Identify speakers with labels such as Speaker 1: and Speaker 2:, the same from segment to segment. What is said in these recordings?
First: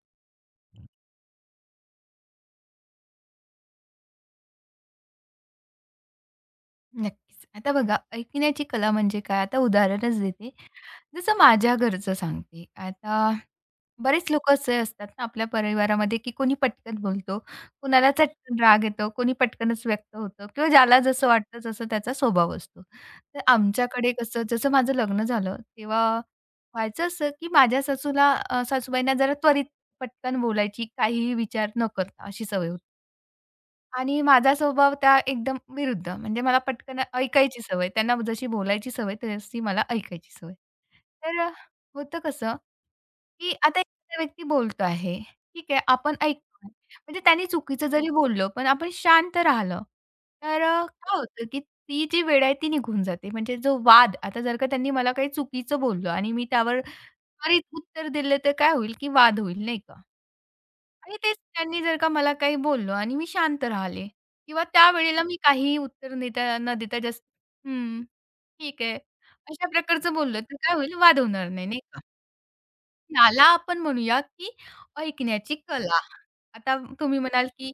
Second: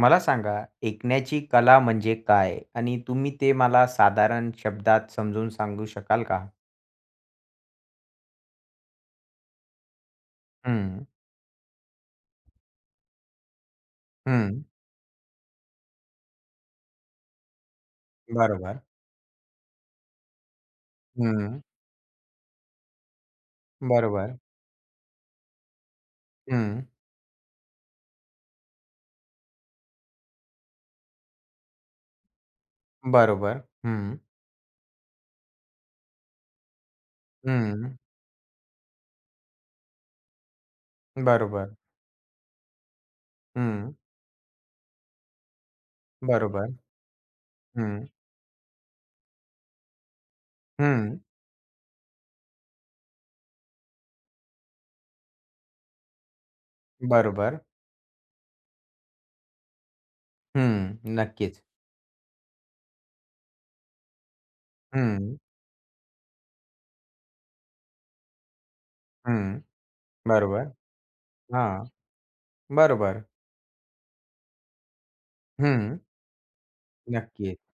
Speaker 1: मला सांगा, ऐकण्याची कला म्हणजे काय? आणि तुम्ही ते मला साधारण शब्दात समजून सांगू शकाल का?
Speaker 2: नक्कीच. आता बघा, ऐकण्याची कला म्हणजे काय? आता उदाहरणच देते.
Speaker 1: हं,
Speaker 2: जसं माझ्या घरचं सांगते. आता बरेच लोकं
Speaker 1: हं.
Speaker 2: असे असतात ना आपल्या परिवारामध्ये, की कोणी पटकन बोलतो, कोणाला चटकन
Speaker 1: बरोबर.
Speaker 2: राग येतो, कोणी पटकनच व्यक्त होतं किंवा ज्याला जसं वाटतं
Speaker 1: हं.
Speaker 2: तसं त्याचा स्वभाव असतो. तर आमच्याकडे
Speaker 1: बरोबर.
Speaker 2: कसं जसं माझं लग्न झालं, तेव्हा
Speaker 1: हं.
Speaker 2: व्हायचं असं, की माझ्या सासूला सासूबाईंना जरा त्वरित पटकन बोलायची, काहीही विचार न करता अशी सवय होती.
Speaker 1: बरोबर. हं.
Speaker 2: आणि माझा स्वभाव त्या एकदम विरुद्ध. म्हणजे मला पटकन ऐकायची सवय.
Speaker 1: हं.
Speaker 2: त्यांना जशी बोलायची सवय, तशी मला ऐकायची सवय. तर
Speaker 1: बरोबर.
Speaker 2: होतं कसं की आता
Speaker 1: हं.
Speaker 2: एखादा व्यक्ती बोलतो आहे. ठीक आहे, आपण
Speaker 1: बरोबर.
Speaker 2: ऐकतोय. म्हणजे त्याने चुकीचं
Speaker 1: हं.
Speaker 2: जरी बोललं, पण आपण शांत राहिलं, तर
Speaker 1: हं.
Speaker 2: काय होतं, की ती जी वेळ आहे ती निघून जाते. म्हणजे जो वाद आता जर का त्यांनी मला काही चुकीचं बोललं आणि मी त्यावर
Speaker 1: बरोबर.
Speaker 2: त्वरित उत्तर दिलं, तर काय होईल, की वाद होईल, नाही का?
Speaker 1: हं.
Speaker 2: आणि तेच
Speaker 1: नक्कीच.
Speaker 2: त्यांनी जर का मला काही बोललं आणि मी शांत राहिले किंवा त्यावेळेला
Speaker 1: हं.
Speaker 2: मी काहीही उत्तर देता न देता जस्ट "हं, ठीक आहे."
Speaker 1: हं.
Speaker 2: अशा प्रकारचं बोललं, तर
Speaker 1: बरोबर.
Speaker 2: काय होईल, वाद होणार नाही,
Speaker 1: हां.
Speaker 2: नाही का?
Speaker 1: बरोबर.
Speaker 2: याला आपण म्हणूया, की ऐकण्याची
Speaker 1: हं.
Speaker 2: कला. आता तुम्ही म्हणाल,
Speaker 1: नक्कीच.
Speaker 2: की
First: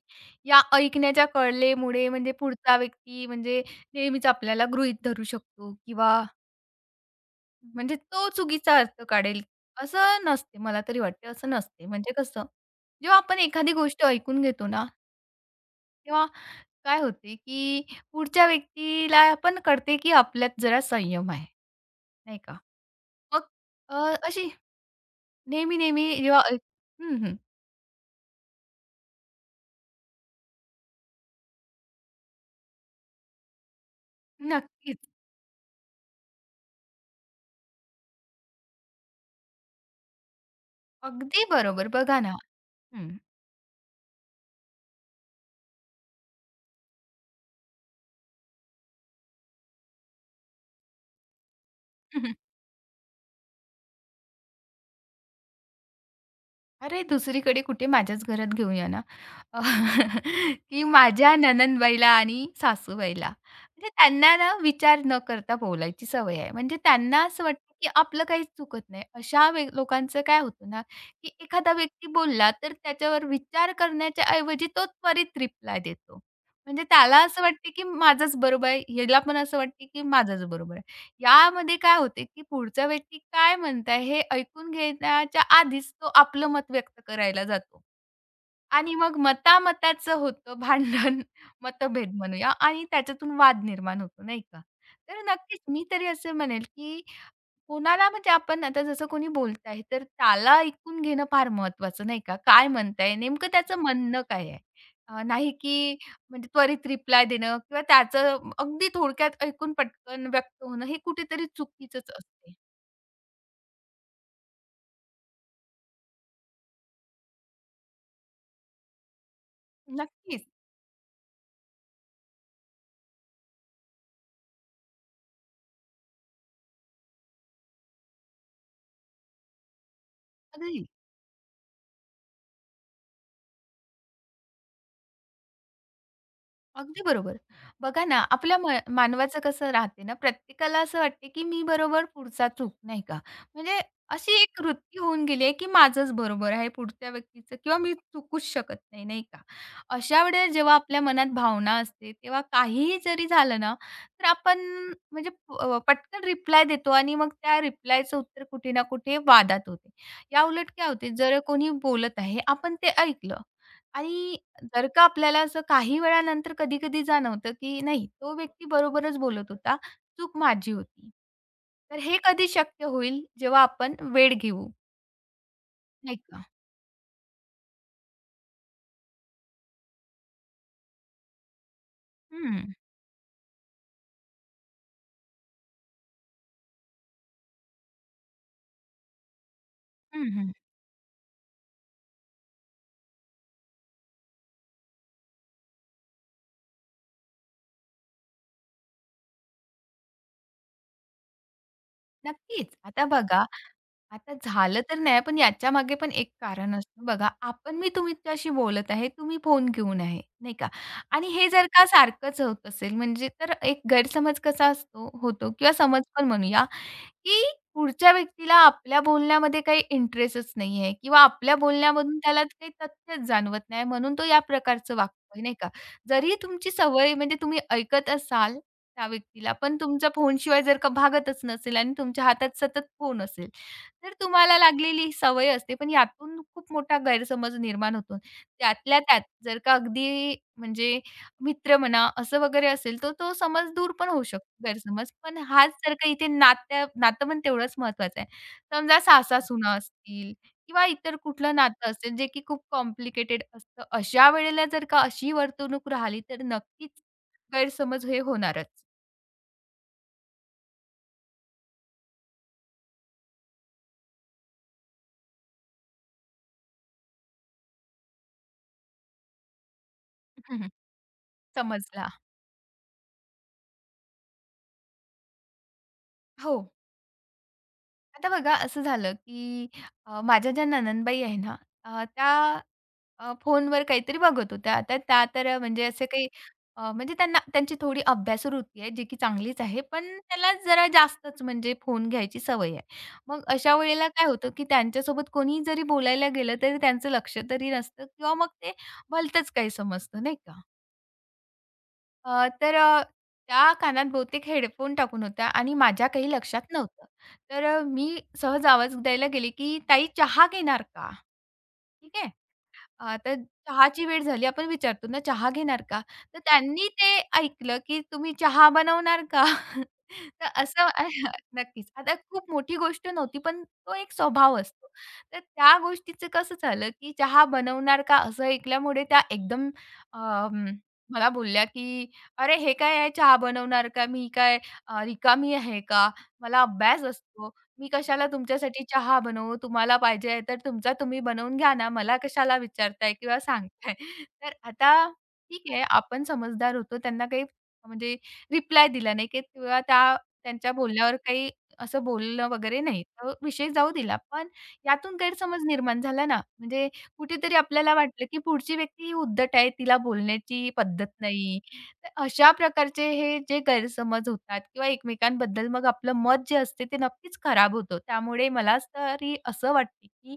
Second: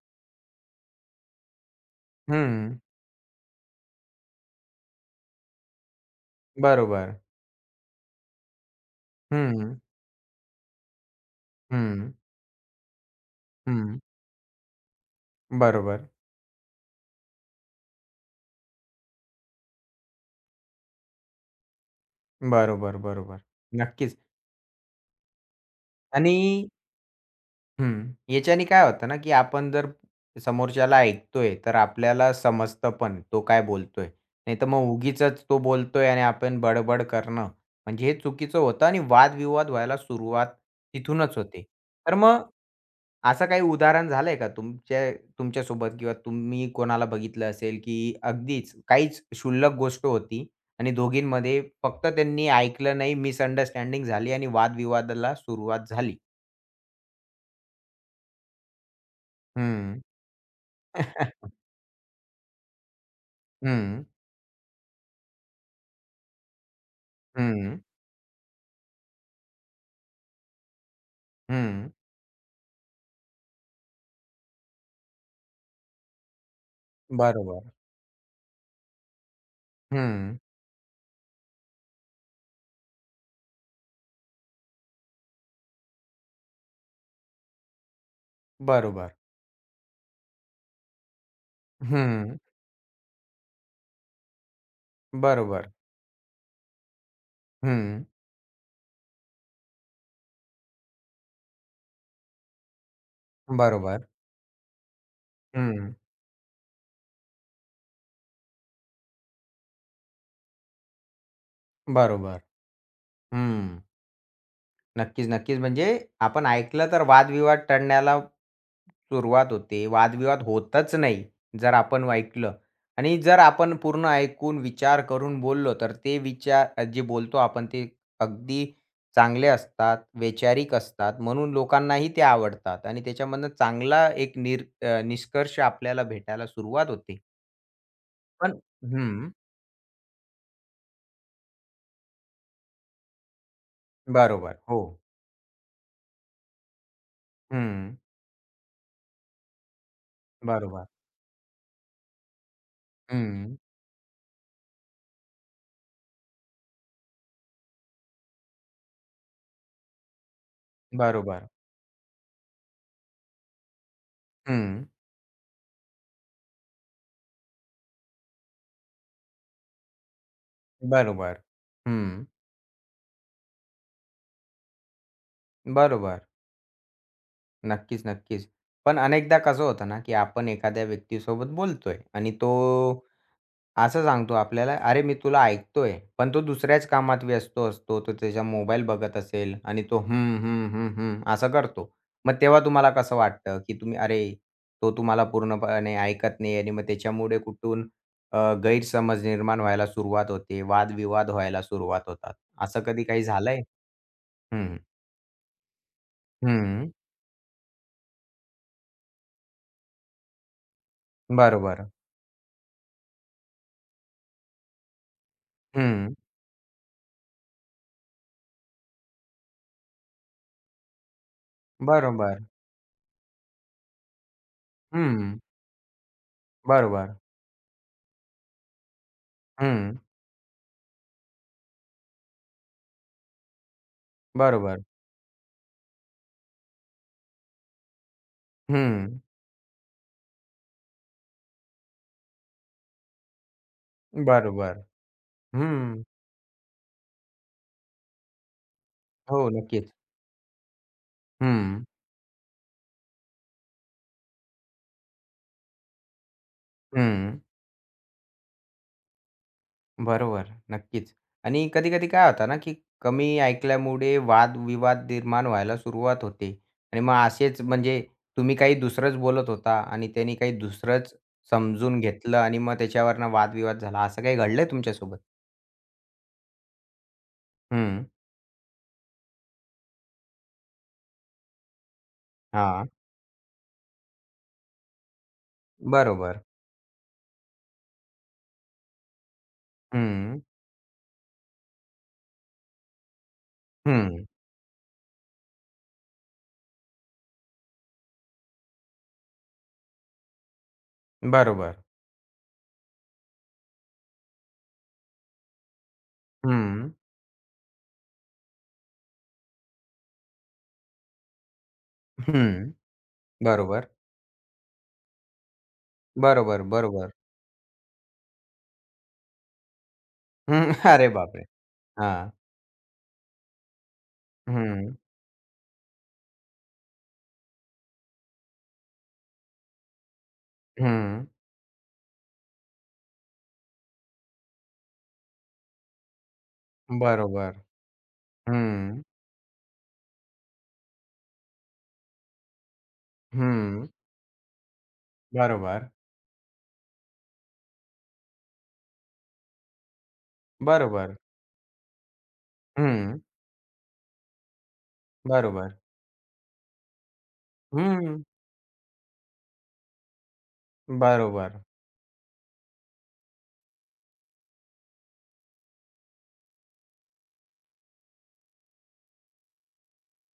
Speaker 2: या ऐकण्याच्या कलेमुळे म्हणजे पुढचा
Speaker 1: हं.
Speaker 2: व्यक्ती म्हणजे नेहमीच आपल्याला गृहीत धरू शकतो किंवा
Speaker 1: बरोबर.
Speaker 2: म्हणजे तो चुकीचा अर्थ काढेल,
Speaker 1: हं.
Speaker 2: असं नसते. मला तरी वाटते असं नसते.
Speaker 1: हं.
Speaker 2: म्हणजे कसं, जेव्हा आपण एखादी
Speaker 1: हं.
Speaker 2: गोष्ट ऐकून घेतो ना,
Speaker 1: बरोबर.
Speaker 2: तेव्हा काय होते, की पुढच्या व्यक्तीला पण कळते, की आपल्यात जरा संयम आहे, नाही का?
Speaker 1: बरोबर, बरोबर.
Speaker 2: मग अ,
Speaker 1: नक्कीच.
Speaker 2: अशी नेहमी-नेहमी
Speaker 1: आणि
Speaker 2: जेव्हा ऐक हं, हं.
Speaker 1: हं. याच्याने काय होतं ना, की आपण जर समोरच्याला ऐकतोय, तर आपल्याला समजतं पण तो काय बोलतोय. नाहीतर मग
Speaker 2: नक्कीच.
Speaker 1: उगीच तो बोलतोय आणि आपण बडबड करणं, म्हणजे हे चुकीचं होतं आणि वादविवाद व्हायला सुरुवात तिथूनच
Speaker 2: अगदी
Speaker 1: होते.
Speaker 2: बरोबर.
Speaker 1: तर
Speaker 2: बघा ना.
Speaker 1: मग
Speaker 2: हं.
Speaker 1: असं काही उदाहरण झालंय का तुमच्यासोबत किंवा तुम्ही कोणाला बघितलं असेल, की अगदीच काहीच क्षुल्लक गोष्ट होती आणि दोघींमध्ये फक्त त्यांनी ऐकलं नाही, मिसअंडरस्टँडिंग झाली आणि वादविवादाला सुरुवात झाली?
Speaker 2: अरे, दुसरीकडे कुठे माझ्याच घरात घेऊन या ना, अ,
Speaker 1: हं.
Speaker 2: की माझ्या नणंदबाईला आणि सासूबाईला म्हणजे
Speaker 1: हं,
Speaker 2: त्यांना ना विचार न करता बोलायची सवय आहे. म्हणजे त्यांना असं वाटतं,
Speaker 1: हं,
Speaker 2: की आपलं काहीच चुकत नाही. अशा लोकांचं काय होतं ना, की एखादा
Speaker 1: हं.
Speaker 2: व्यक्ती बोलला तर त्याच्यावर विचार करण्याच्या ऐवजी तो त्वरित रिप्लाय देतो. म्हणजे त्याला असं
Speaker 1: बरोबर.
Speaker 2: वाटते, की माझंच बरोबर आहे. हिला पण असं वाटते, की
Speaker 1: हं,
Speaker 2: माझंच बरोबर आहे. यामध्ये काय होते, की पुढचा व्यक्ती काय म्हणताय हे ऐकून घेण्याच्या आधीच तो आपलं मत व्यक्त करायला जातो आणि
Speaker 1: बरोबर.
Speaker 2: मग मतामताचं होतं भांडण, मतभेद
Speaker 1: हं,
Speaker 2: म्हणूया आणि त्याच्यातून वाद निर्माण होतो, नाही का? तर नक्कीच
Speaker 1: बरोबर.
Speaker 2: मी तरी असं म्हणेल, की
Speaker 1: हं,
Speaker 2: कुणाला म्हणजे आपण आता जसं कोणी बोलत आहे, तर त्याला ऐकून घेणं फार महत्वाचं नाही का? काय म्हणताय? नेमकं त्याचं
Speaker 1: बरोबर.
Speaker 2: म्हणणं काय आहे? नाही
Speaker 1: हं,
Speaker 2: की म्हणजे त्वरित रिप्लाय देणं किंवा त्याचं अगदी थोडक्यात ऐकून पटकन व्यक्त होणं हे कुठेतरी चुकीचंच
Speaker 1: बरोबर.
Speaker 2: असते.
Speaker 1: हं. नक्कीच, नक्कीच. म्हणजे आपण ऐकलं तर वादविवाद टळण्याला सुरुवात होते. वादविवाद
Speaker 2: नक्कीच.
Speaker 1: होतच नाही, जर आपण ऐकलं आणि जर आपण पूर्ण ऐकून विचार करून बोललो, तर ते विचार जे बोलतो आपण ते अगदी चांगले असतात, वैचारिक
Speaker 2: अगदी.
Speaker 1: असतात. म्हणून लोकांनाही ते आवडतात आणि त्याच्यामधनं चांगला एक निष्कर्ष आपल्याला भेटायला सुरुवात
Speaker 2: अगदी
Speaker 1: होते.
Speaker 2: बरोबर. बघा ना, आपल्या
Speaker 1: पण हं,
Speaker 2: मानवाचं कसं राहते ना, प्रत्येकाला असं वाटते, की मी बरोबर पुढचा चूक, नाही का? म्हणजे अशी
Speaker 1: बरोबर.
Speaker 2: एक
Speaker 1: हो.
Speaker 2: वृत्ती होऊन गेली आहे, की माझंच बरोबर आहे पुढच्या व्यक्तीचं किंवा मी
Speaker 1: हं,
Speaker 2: चुकूच शकत नाही, नाही का? अशा वेळेस जेव्हा
Speaker 1: बरोबर.
Speaker 2: आपल्या मनात भावना असते, तेव्हा काहीही जरी
Speaker 1: हं,
Speaker 2: झालं ना, तर आपण म्हणजे पटकन रिप्लाय देतो आणि मग त्या रिप्लायचं उत्तर कुठे ना कुठे वादात होते. याउलट काय होते, जर
Speaker 1: बरोबर.
Speaker 2: कोणी बोलत आहे, आपण ते ऐकलं आणि
Speaker 1: हं,
Speaker 2: जर का आपल्याला असं काही वेळानंतर कधी-कधी जाणवतं, की नाही तो व्यक्ती बरोबरच बोलत होता, चूक माझी होती.
Speaker 1: बरोबर.
Speaker 2: तर हे
Speaker 1: हं.
Speaker 2: कधी शक्य होईल जेव्हा आपण वेळ घेऊ, नाही
Speaker 1: बरोबर.
Speaker 2: का?
Speaker 1: नक्कीच, नक्कीच. पण अनेकदा कसं होतं ना, की आपण एखाद्या व्यक्तीसोबत बोलतोय आणि तो
Speaker 2: हं,
Speaker 1: असं सांगतो आपल्याला, "अरे, मी तुला ऐकतोय." पण तो दुसऱ्याच कामात व्यस्त असतो. तो त्याचा मोबाईल बघत असेल आणि तो हं,
Speaker 2: हं, हं.
Speaker 1: हं, हं, हं, असं करतो. मग तेव्हा तुम्हाला कसं वाटतं, की तुम्ही "अरे, तो तुम्हाला पूर्णपणे ऐकत नाही" आणि मग त्याच्यामुळे कुठून गैरसमज निर्माण व्हायला सुरुवात होते, वादविवाद व्हायला सुरुवात होतात.
Speaker 2: नक्कीच.
Speaker 1: असं कधी
Speaker 2: आता
Speaker 1: काही
Speaker 2: बघा,
Speaker 1: झालंय?
Speaker 2: आता
Speaker 1: हं,
Speaker 2: झालं तर नाही पण याच्यामागे पण एक कारण
Speaker 1: हं.
Speaker 2: असतं बघा. आपण मी तुमच्याशी बोलत आहे, तुम्ही फोन घेऊन आहे, नाही का? आणि हे जर
Speaker 1: बरोबर.
Speaker 2: का सारखंच होत असेल म्हणजे तर एक गैरसमज कसा असतो होतो किंवा समज
Speaker 1: हं,
Speaker 2: पण म्हणूया की पुढच्या व्यक्तीला आपल्या बोलण्यामध्ये काही इंटरेस्टच नाहीये किंवा आपल्या बोलण्यामधून
Speaker 1: बरोबर.
Speaker 2: त्याला काही तथ्यच जाणवत नाही, म्हणून तो या प्रकारचं
Speaker 1: हं,
Speaker 2: वागतोय, नाही का? जरी तुमची
Speaker 1: बरोबर.
Speaker 2: सवय म्हणजे तुम्ही ऐकत असाल त्या व्यक्तीला, पण
Speaker 1: हं,
Speaker 2: तुमचा फोनशिवाय जर का भागतच नसेल आणि तुमच्या हातात सतत फोन असेल, तर तुम्हाला
Speaker 1: बरोबर.
Speaker 2: लागलेली ही सवय असते. पण यातून खूप मोठा गैरसमज निर्माण होतो. त्यातल्या
Speaker 1: हं,
Speaker 2: त्यात जर का अगदी म्हणजे मित्र म्हणा, असं वगैरे असेल, तर तो समज दूर पण होऊ शकतो
Speaker 1: बरोबर.
Speaker 2: गैरसमज. पण हाच जर
Speaker 1: हं.
Speaker 2: का इथे नातं पण तेवढंच महत्वाचं आहे. समजा
Speaker 1: हो,
Speaker 2: सासा-सुना
Speaker 1: नक्कीच.
Speaker 2: असतील किंवा इतर कुठलं
Speaker 1: हं,
Speaker 2: नातं असेल, जे की खूप कॉम्प्लिकेटेड असतं. अशा वेळेला जर का अशी वर्तणूक राहिली, तर नक्कीच
Speaker 1: हं.
Speaker 2: गैरसमज हे होणारच.
Speaker 1: बरोबर, नक्कीच. आणि कधी-कधी काय होतं ना, की कमी ऐकल्यामुळे वाद-विवाद निर्माण व्हायला सुरुवात होते आणि मग असेच म्हणजे तुम्ही काही दुसरंच बोलत होता आणि त्याने काही
Speaker 2: हं, हं.
Speaker 1: दुसरंच समजून
Speaker 2: समजला.
Speaker 1: घेतलं आणि मग त्याच्यावरनं वाद-विवाद झाला. असं काही घडलंय तुमच्यासोबत?
Speaker 2: हो.
Speaker 1: हं.
Speaker 2: आता बघा असं झालं, की माझ्या ज्या नणंदबाई आहे ना, त्या
Speaker 1: हां,
Speaker 2: फोनवर काहीतरी बघत होत्या. आता त्या तर म्हणजे असे काही
Speaker 1: बरोबर.
Speaker 2: म्हणजे त्यांना त्यांची थोडी अभ्यासवृत्ती आहे, जी की चांगलीच आहे. पण
Speaker 1: हं,
Speaker 2: त्याला जरा जास्तच म्हणजे फोन घ्यायची सवय आहे. मग अशा वेळेला
Speaker 1: हं.
Speaker 2: काय होतं, की त्यांच्यासोबत कोणीही जरी बोलायला गेलं, तरी त्यांचं लक्ष तरी नसतं किंवा मग ते भलतंच काही समजतं, नाही का?
Speaker 1: बरोबर.
Speaker 2: अ, तर अ, त्या कानात बहुतेक हेडफोन टाकून होत्या आणि माझ्या काही लक्षात
Speaker 1: हं,
Speaker 2: नव्हतं. तर मी सहज आवाज द्यायला गेले, की "ताई चहा घेणार का?" ठीक आहे.
Speaker 1: हं.
Speaker 2: तर
Speaker 1: बरोबर.
Speaker 2: चहाची वेळ झाली आपण विचारतो ना, "चहा घेणार का?" तर
Speaker 1: बरोबर,
Speaker 2: त्यांनी
Speaker 1: बरोबर.
Speaker 2: ते ऐकलं, की "तुम्ही चहा बनवणार का?" तर
Speaker 1: हं.
Speaker 2: असं
Speaker 1: अरे बापरे!
Speaker 2: नक्कीच. आता
Speaker 1: हां.
Speaker 2: खूप मोठी गोष्ट नव्हती, पण तो एक स्वभाव असतो.
Speaker 1: हं,
Speaker 2: तर त्या गोष्टीचं कसं झालं, की चहा बनवणार का असं ऐकल्यामुळे त्या एकदम अं,
Speaker 1: हं.
Speaker 2: मला बोलल्या, की "अरे, हे काय आहे चहा बनवणार का? मी काय रिकामी आहे का? मला अभ्यास असतो."
Speaker 1: बरोबर.
Speaker 2: मी कशाला तुमच्यासाठी
Speaker 1: हं,
Speaker 2: चहा बनवू? तुम्हाला पाहिजे आहे तर तुमचा तुम्ही बनवून घ्या ना. मला कशाला विचारताय किंवा
Speaker 1: हं.
Speaker 2: सांगताय? तर आता ठीक आहे,
Speaker 1: बरोबर,
Speaker 2: आपण समजदार होतो. त्यांना काही म्हणजे रिप्लाय दिला नाही की किंवा त्यांच्या
Speaker 1: बरोबर.
Speaker 2: बोलण्यावर काही असं बोललं वगैरे नाही.
Speaker 1: हं,
Speaker 2: तर विषय जाऊ दिला. पण यातून गैरसमज
Speaker 1: बरोबर.
Speaker 2: निर्माण झाला ना. म्हणजे कुठेतरी आपल्याला
Speaker 1: हं,
Speaker 2: वाटलं, की पुढची व्यक्ती ही उद्धट आहे. तिला बोलण्याची पद्धत नाही.
Speaker 1: बरोबर.
Speaker 2: तर अशा प्रकारचे हे जे गैरसमज होतात किंवा एकमेकांबद्दल मग आपलं मत जे असते ते नक्कीच खराब होतं. त्यामुळे मला तरी असं वाटते, की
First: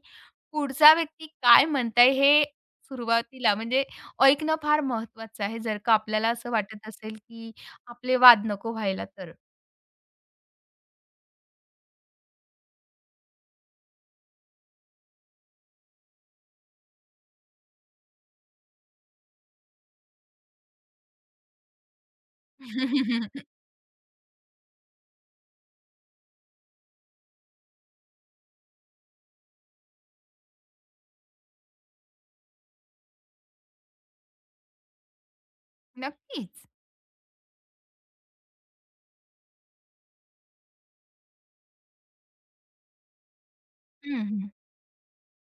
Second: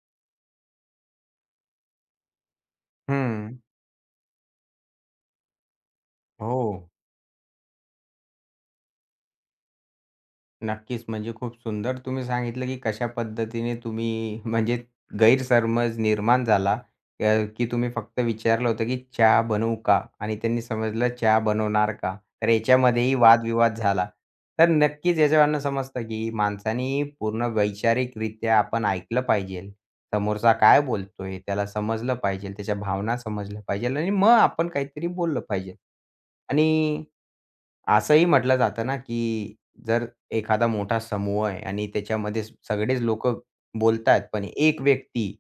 Speaker 2: पुढचा व्यक्ती काय म्हणताय हे सुरुवातीला
Speaker 1: हं.
Speaker 2: म्हणजे ऐकणं फार महत्त्वाचं आहे, जर का आपल्याला असं वाटत
Speaker 1: हो.
Speaker 2: असेल, की आपले वाद नको व्हायला तर.
Speaker 1: नक्कीच. म्हणजे खूप सुंदर तुम्ही सांगितलं, की कशा पद्धतीने तुम्ही म्हणजे गैरसमज निर्माण झाला, अ, की तुम्ही फक्त विचारलं होतं, की "चहा बनवू का?" आणि त्यांनी समजलं "चहा बनवणार का?" तर याच्यामध्येही वादविवाद झाला. तर नक्कीच याच्यावरनं समजतं, की माणसाने पूर्ण वैचारिकरित्या आपण ऐकलं पाहिजे. समोरचा काय बोलतोय, त्याला समजलं पाहिजे, त्याच्या भावना समजल्या पाहिजे आणि मग आपण काहीतरी बोललं पाहिजे. आणि
Speaker 2: नक्कीच.
Speaker 1: असंही म्हटलं जातं ना, की जर एखादा मोठा समूह आहे आणि त्याच्यामध्ये सगळेच लोकं बोलतायत, पण
Speaker 2: हं,
Speaker 1: एक व्यक्ती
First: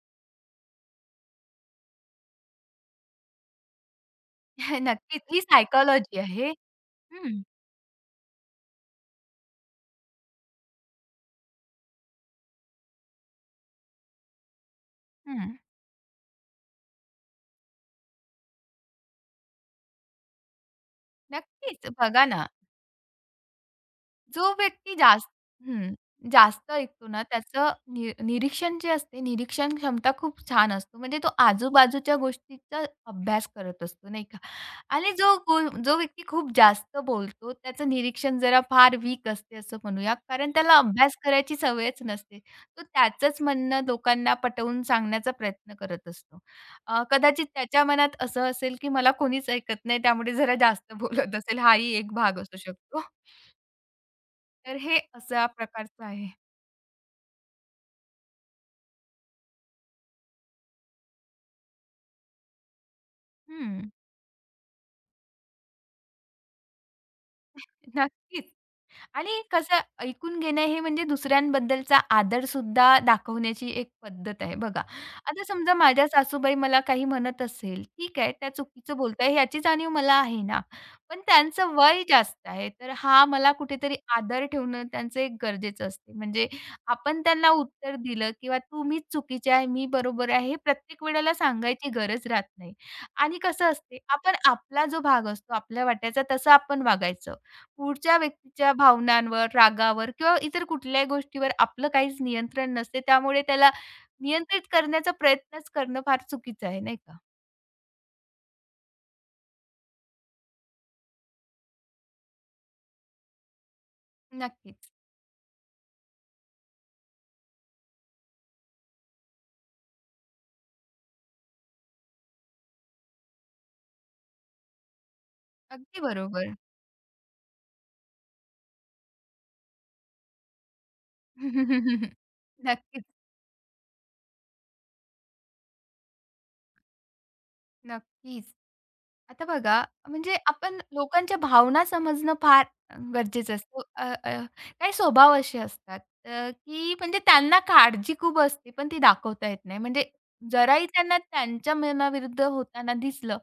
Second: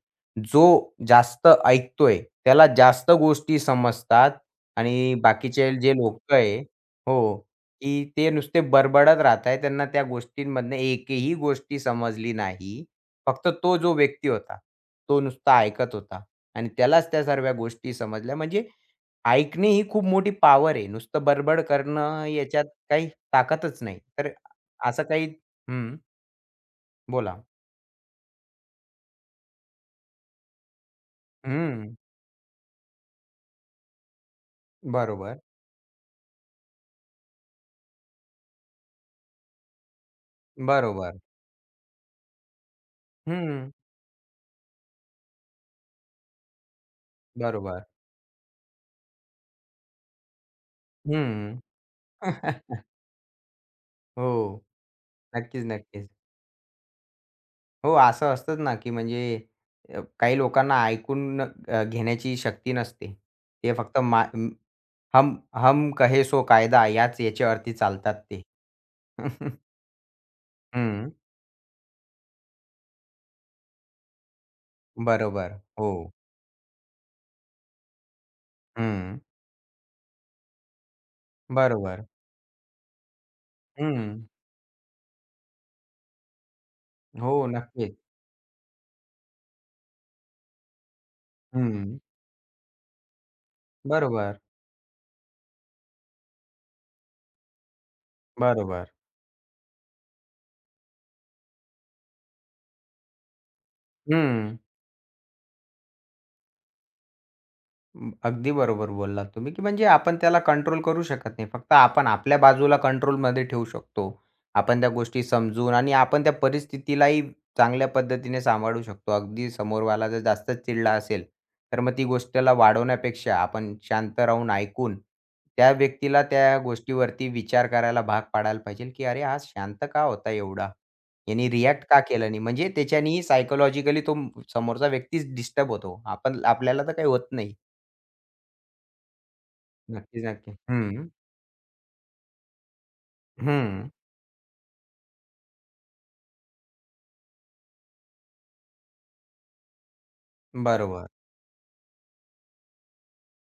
Speaker 1: जो जास्त ऐकतोय, त्याला जास्त गोष्टी समजतात आणि
Speaker 2: नक्कीच. ही
Speaker 1: बाकीचे जे
Speaker 2: सायकॉलॉजी
Speaker 1: लोकं
Speaker 2: आहे.
Speaker 1: आहे हो,
Speaker 2: हं,
Speaker 1: की ते नुसते बडबडत राहताय. त्यांना त्या गोष्टींमधनं एकही गोष्टी समजली नाही. फक्त तो जो व्यक्ती होता, तो
Speaker 2: हं.
Speaker 1: नुसता ऐकत होता आणि त्यालाच त्या सर्व गोष्टी समजल्या. म्हणजे ऐकणे ही खूप मोठी पॉवर आहे. नुसतं बडबड
Speaker 2: नक्कीच.
Speaker 1: करणं
Speaker 2: बघा ना,
Speaker 1: याच्यात काही ताकदच नाही. तर
Speaker 2: जो व्यक्ती
Speaker 1: असं काही
Speaker 2: जास्त हं,
Speaker 1: हं,
Speaker 2: जास्त ऐकतो ना,
Speaker 1: बोला.
Speaker 2: त्याचं निरीक्षण जे असते, निरीक्षण क्षमता खूप छान असतो. म्हणजे तो
Speaker 1: हं,
Speaker 2: आजूबाजूच्या गोष्टीचा अभ्यास करत असतो, नाही का? आणि
Speaker 1: बरोबर,
Speaker 2: जो व्यक्ती खूप जास्त बोलतो, त्याचं निरीक्षण जरा फार वीक असते असं म्हणूया, कारण त्याला अभ्यास
Speaker 1: बरोबर.
Speaker 2: करायची सवयच नसते. तो त्याचंच
Speaker 1: हं,
Speaker 2: म्हणणं लोकांना पटवून सांगण्याचा प्रयत्न करत असतो. कदाचित त्याच्या
Speaker 1: बरोबर.
Speaker 2: मनात असं असेल, की मला कोणीच ऐकत नाही, त्यामुळे जरा जास्त बोलत
Speaker 1: हं.
Speaker 2: असेल, हाही एक भाग असू शकतो.
Speaker 1: हो.
Speaker 2: तर हे अशा
Speaker 1: नक्कीच,
Speaker 2: प्रकारचं
Speaker 1: नक्कीच.
Speaker 2: आहे.
Speaker 1: हो, असं असतंच ना, की म्हणजे काही लोकांना ऐकून घेण्याची शक्ती नसते. ते
Speaker 2: हं.
Speaker 1: फक्त हम हम कहे सो कायदा याच्यावरती चालतात ते.
Speaker 2: नक्कीच. आणि कसं ऐकून घेणं हे म्हणजे
Speaker 1: हं,
Speaker 2: दुसऱ्यांबद्दलचा आदरसुद्धा दाखवण्याची एक पद्धत आहे बघा. आता
Speaker 1: बरोबर.
Speaker 2: समजा
Speaker 1: हो.
Speaker 2: माझ्या सासूबाई मला काही म्हणत असेल, ठीक आहे, त्या चुकीचं
Speaker 1: हं,
Speaker 2: बोलताय ह्याची जाणीव मला आहे ना. पण त्यांचं वय
Speaker 1: बरोबर.
Speaker 2: जास्त आहे, तर हा मला कुठेतरी
Speaker 1: हं.
Speaker 2: आदर ठेवणं त्यांचं एक गरजेचं असते. म्हणजे आपण
Speaker 1: हो,
Speaker 2: त्यांना
Speaker 1: नक्कीच.
Speaker 2: उत्तर दिलं किंवा "तू मीच चुकीची आहे, मी बरोबर आहे" हे प्रत्येक वेळेला सांगायची
Speaker 1: हं.
Speaker 2: गरज राहत नाही. आणि कसं असते आपण
Speaker 1: बरोबर,
Speaker 2: आपला जो भाग असतो, आपल्या वाट्याचा तसं आपण वागायचं. पुढच्या व्यक्तीच्या
Speaker 1: बरोबर.
Speaker 2: भावनांवर, रागावर किंवा इतर कुठल्याही गोष्टीवर आपलं काहीच नियंत्रण नसते. त्यामुळे त्याला
Speaker 1: हं.
Speaker 2: नियंत्रित करण्याचा प्रयत्नच करणं फार चुकीचं आहे, नाही का?
Speaker 1: अं, अगदी बरोबर बोललात तुम्ही, की म्हणजे आपण त्याला कंट्रोल करू शकत नाही. फक्त आपण आपल्या बाजूला कंट्रोलमध्ये ठेवू शकतो. आपण त्या
Speaker 2: नक्कीच.
Speaker 1: गोष्टी समजून आणि आपण त्या परिस्थितीलाही चांगल्या पद्धतीने सांभाळू शकतो. अगदी समोरवाला जर जास्तच चिडला असेल, तर मग ती गोष्टीला वाढवण्यापेक्षा आपण शांत राहून ऐकून, त्या
Speaker 2: अगदी
Speaker 1: व्यक्तीला
Speaker 2: बरोबर.
Speaker 1: त्या गोष्टीवरती विचार करायला भाग पाडायला पाहिजे, की "अरे, हा शांत का होता एवढा? यानी रिएक्ट का केलं नाही?" म्हणजे
Speaker 2: नक्कीच,
Speaker 1: त्याच्यानी सायकॉलॉजिकली समोरचा व्यक्तीच डिस्टर्ब होतो. आपण आपल्याला तर काही होत नाही.
Speaker 2: नक्कीच. आता बघा,
Speaker 1: नक्कीच,
Speaker 2: म्हणजे
Speaker 1: नक्की.
Speaker 2: आपण
Speaker 1: हं,
Speaker 2: लोकांच्या भावना समजणं फार गरजेचं असतं.
Speaker 1: हं.
Speaker 2: अ, अ, काही स्वभाव असे असतात की म्हणजे त्यांना काळजी खूप असते, पण ती दाखवता येत नाही. म्हणजे जराही
Speaker 1: बरोबर.
Speaker 2: त्यांना त्यांच्या मनाविरुद्ध होताना दिसलं,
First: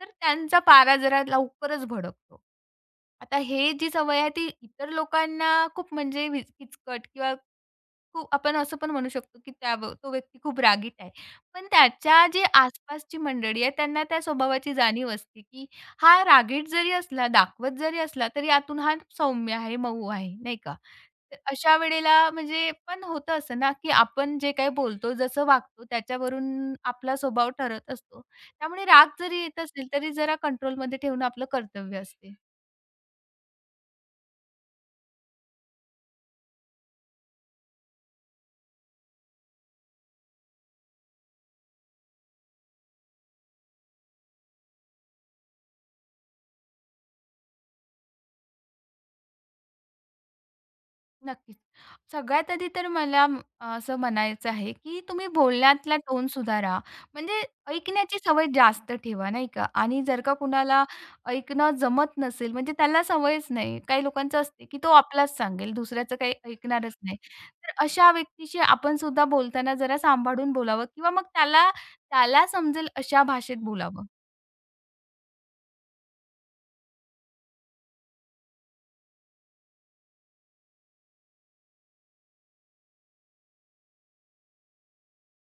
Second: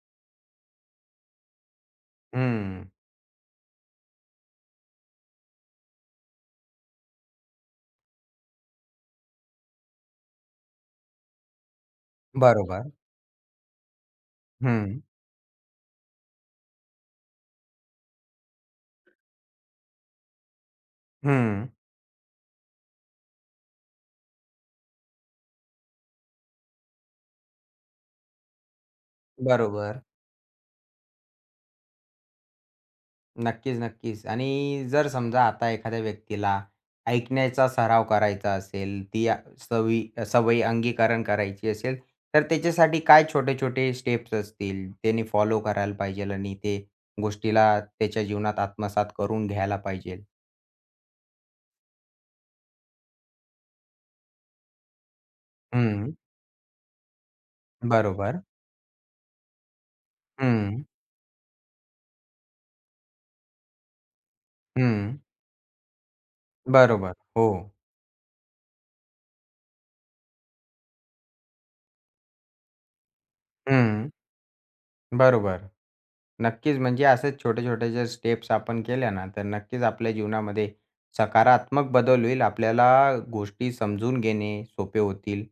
Speaker 2: तर त्यांचा पारा जरा लवकरच भडकतो.
Speaker 1: हं.
Speaker 2: आता हे जी सवय आहे ती इतर लोकांना खूप म्हणजे किचकट किंवा खूप आपण असं पण म्हणू शकतो, की तो व्यक्ती खूप रागीट आहे. पण त्याच्या जे
Speaker 1: बरोबर.
Speaker 2: आसपासची मंडळी आहे त्यांना त्या स्वभावाची
Speaker 1: हं,
Speaker 2: जाणीव असते, की हा रागीट जरी असला, दाखवत जरी असला, तरी आतून हा सौम्य आहे, मऊ आहे, नाही का? तर
Speaker 1: हं.
Speaker 2: अशा वेळेला म्हणजे पण होतं असं ना, की आपण जे काही बोलतो, जसं वागतो त्याच्यावरून आपला स्वभाव ठरत असतो. त्यामुळे राग जरी येत असेल,
Speaker 1: बरोबर.
Speaker 2: तरी जरा कंट्रोलमध्ये ठेवणं आपलं कर्तव्य असते.
Speaker 1: नक्कीच, नक्कीच. आणि जर समजा आता एखाद्या व्यक्तीला ऐकण्याचा सराव करायचा असेल, ती सवयी अंगीकरण करायची असेल, तर त्याच्यासाठी काय छोटे-छोटे स्टेप्स असतील, त्याने फॉलो करायला पाहिजेल आणि ते गोष्टीला त्याच्या जीवनात आत्मसात करून घ्यायला पाहिजेल?
Speaker 2: नक्कीच. सगळ्यात आधी तर मला असं म्हणायचं आहे, की तुम्ही बोलण्यातला
Speaker 1: हं.
Speaker 2: टोन सुधारा. म्हणजे ऐकण्याची
Speaker 1: बरोबर.
Speaker 2: सवय जास्त ठेवा, नाही का? आणि जर का कुणाला
Speaker 1: हं,
Speaker 2: ऐकणं जमत नसेल, म्हणजे त्याला सवयच नाही. काही लोकांचं असते, की तो
Speaker 1: हं.
Speaker 2: आपलाच सांगेल, दुसऱ्याचं काही ऐकणारच
Speaker 1: बरोबर.
Speaker 2: नाही.
Speaker 1: हो.
Speaker 2: तर अशा व्यक्तीशी आपण सुद्धा बोलताना जरा सांभाळून बोलावं किंवा मग त्याला त्याला समजेल अशा भाषेत बोलावं.
Speaker 1: हं. बरोबर. नक्कीच, म्हणजे असेच छोटे-छोटे जर स्टेप्स आपण केल्या ना, तर नक्कीच आपल्या जीवनामध्ये सकारात्मक बदल होईल. आपल्याला गोष्टी समजून घेणे सोपे होतील.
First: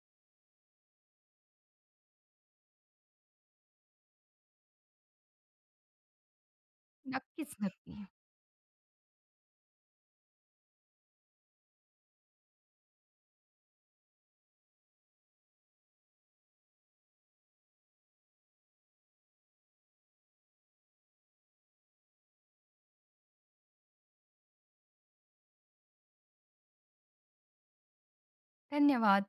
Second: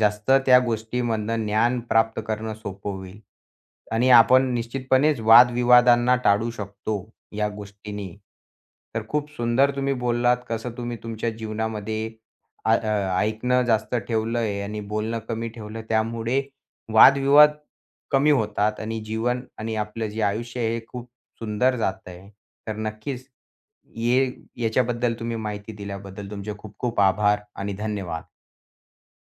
Speaker 1: जास्त त्या गोष्टीमधनं ज्ञान प्राप्त करणं सोपं होईल. आणि आपण निश्चितपणेच वादविवादांना टाळू शकतो या
Speaker 2: नक्कीच, नक्की.
Speaker 1: गोष्टींनी. तर खूप सुंदर तुम्ही बोललात, कसं तुम्ही तुमच्या जीवनामध्ये ऐकणं जास्त ठेवलंय आणि बोलणं कमी ठेवलं. त्यामुळे वादविवाद कमी होतात आणि जीवन आणि आपलं जे आयुष्य आहे, हे खूप सुंदर जात आहे. तर नक्कीच ये याच्याबद्दल तुम्ही माहिती दिल्याबद्दल तुमचे खूप खूप आभार आणि धन्यवाद.
Speaker 2: धन्यवाद.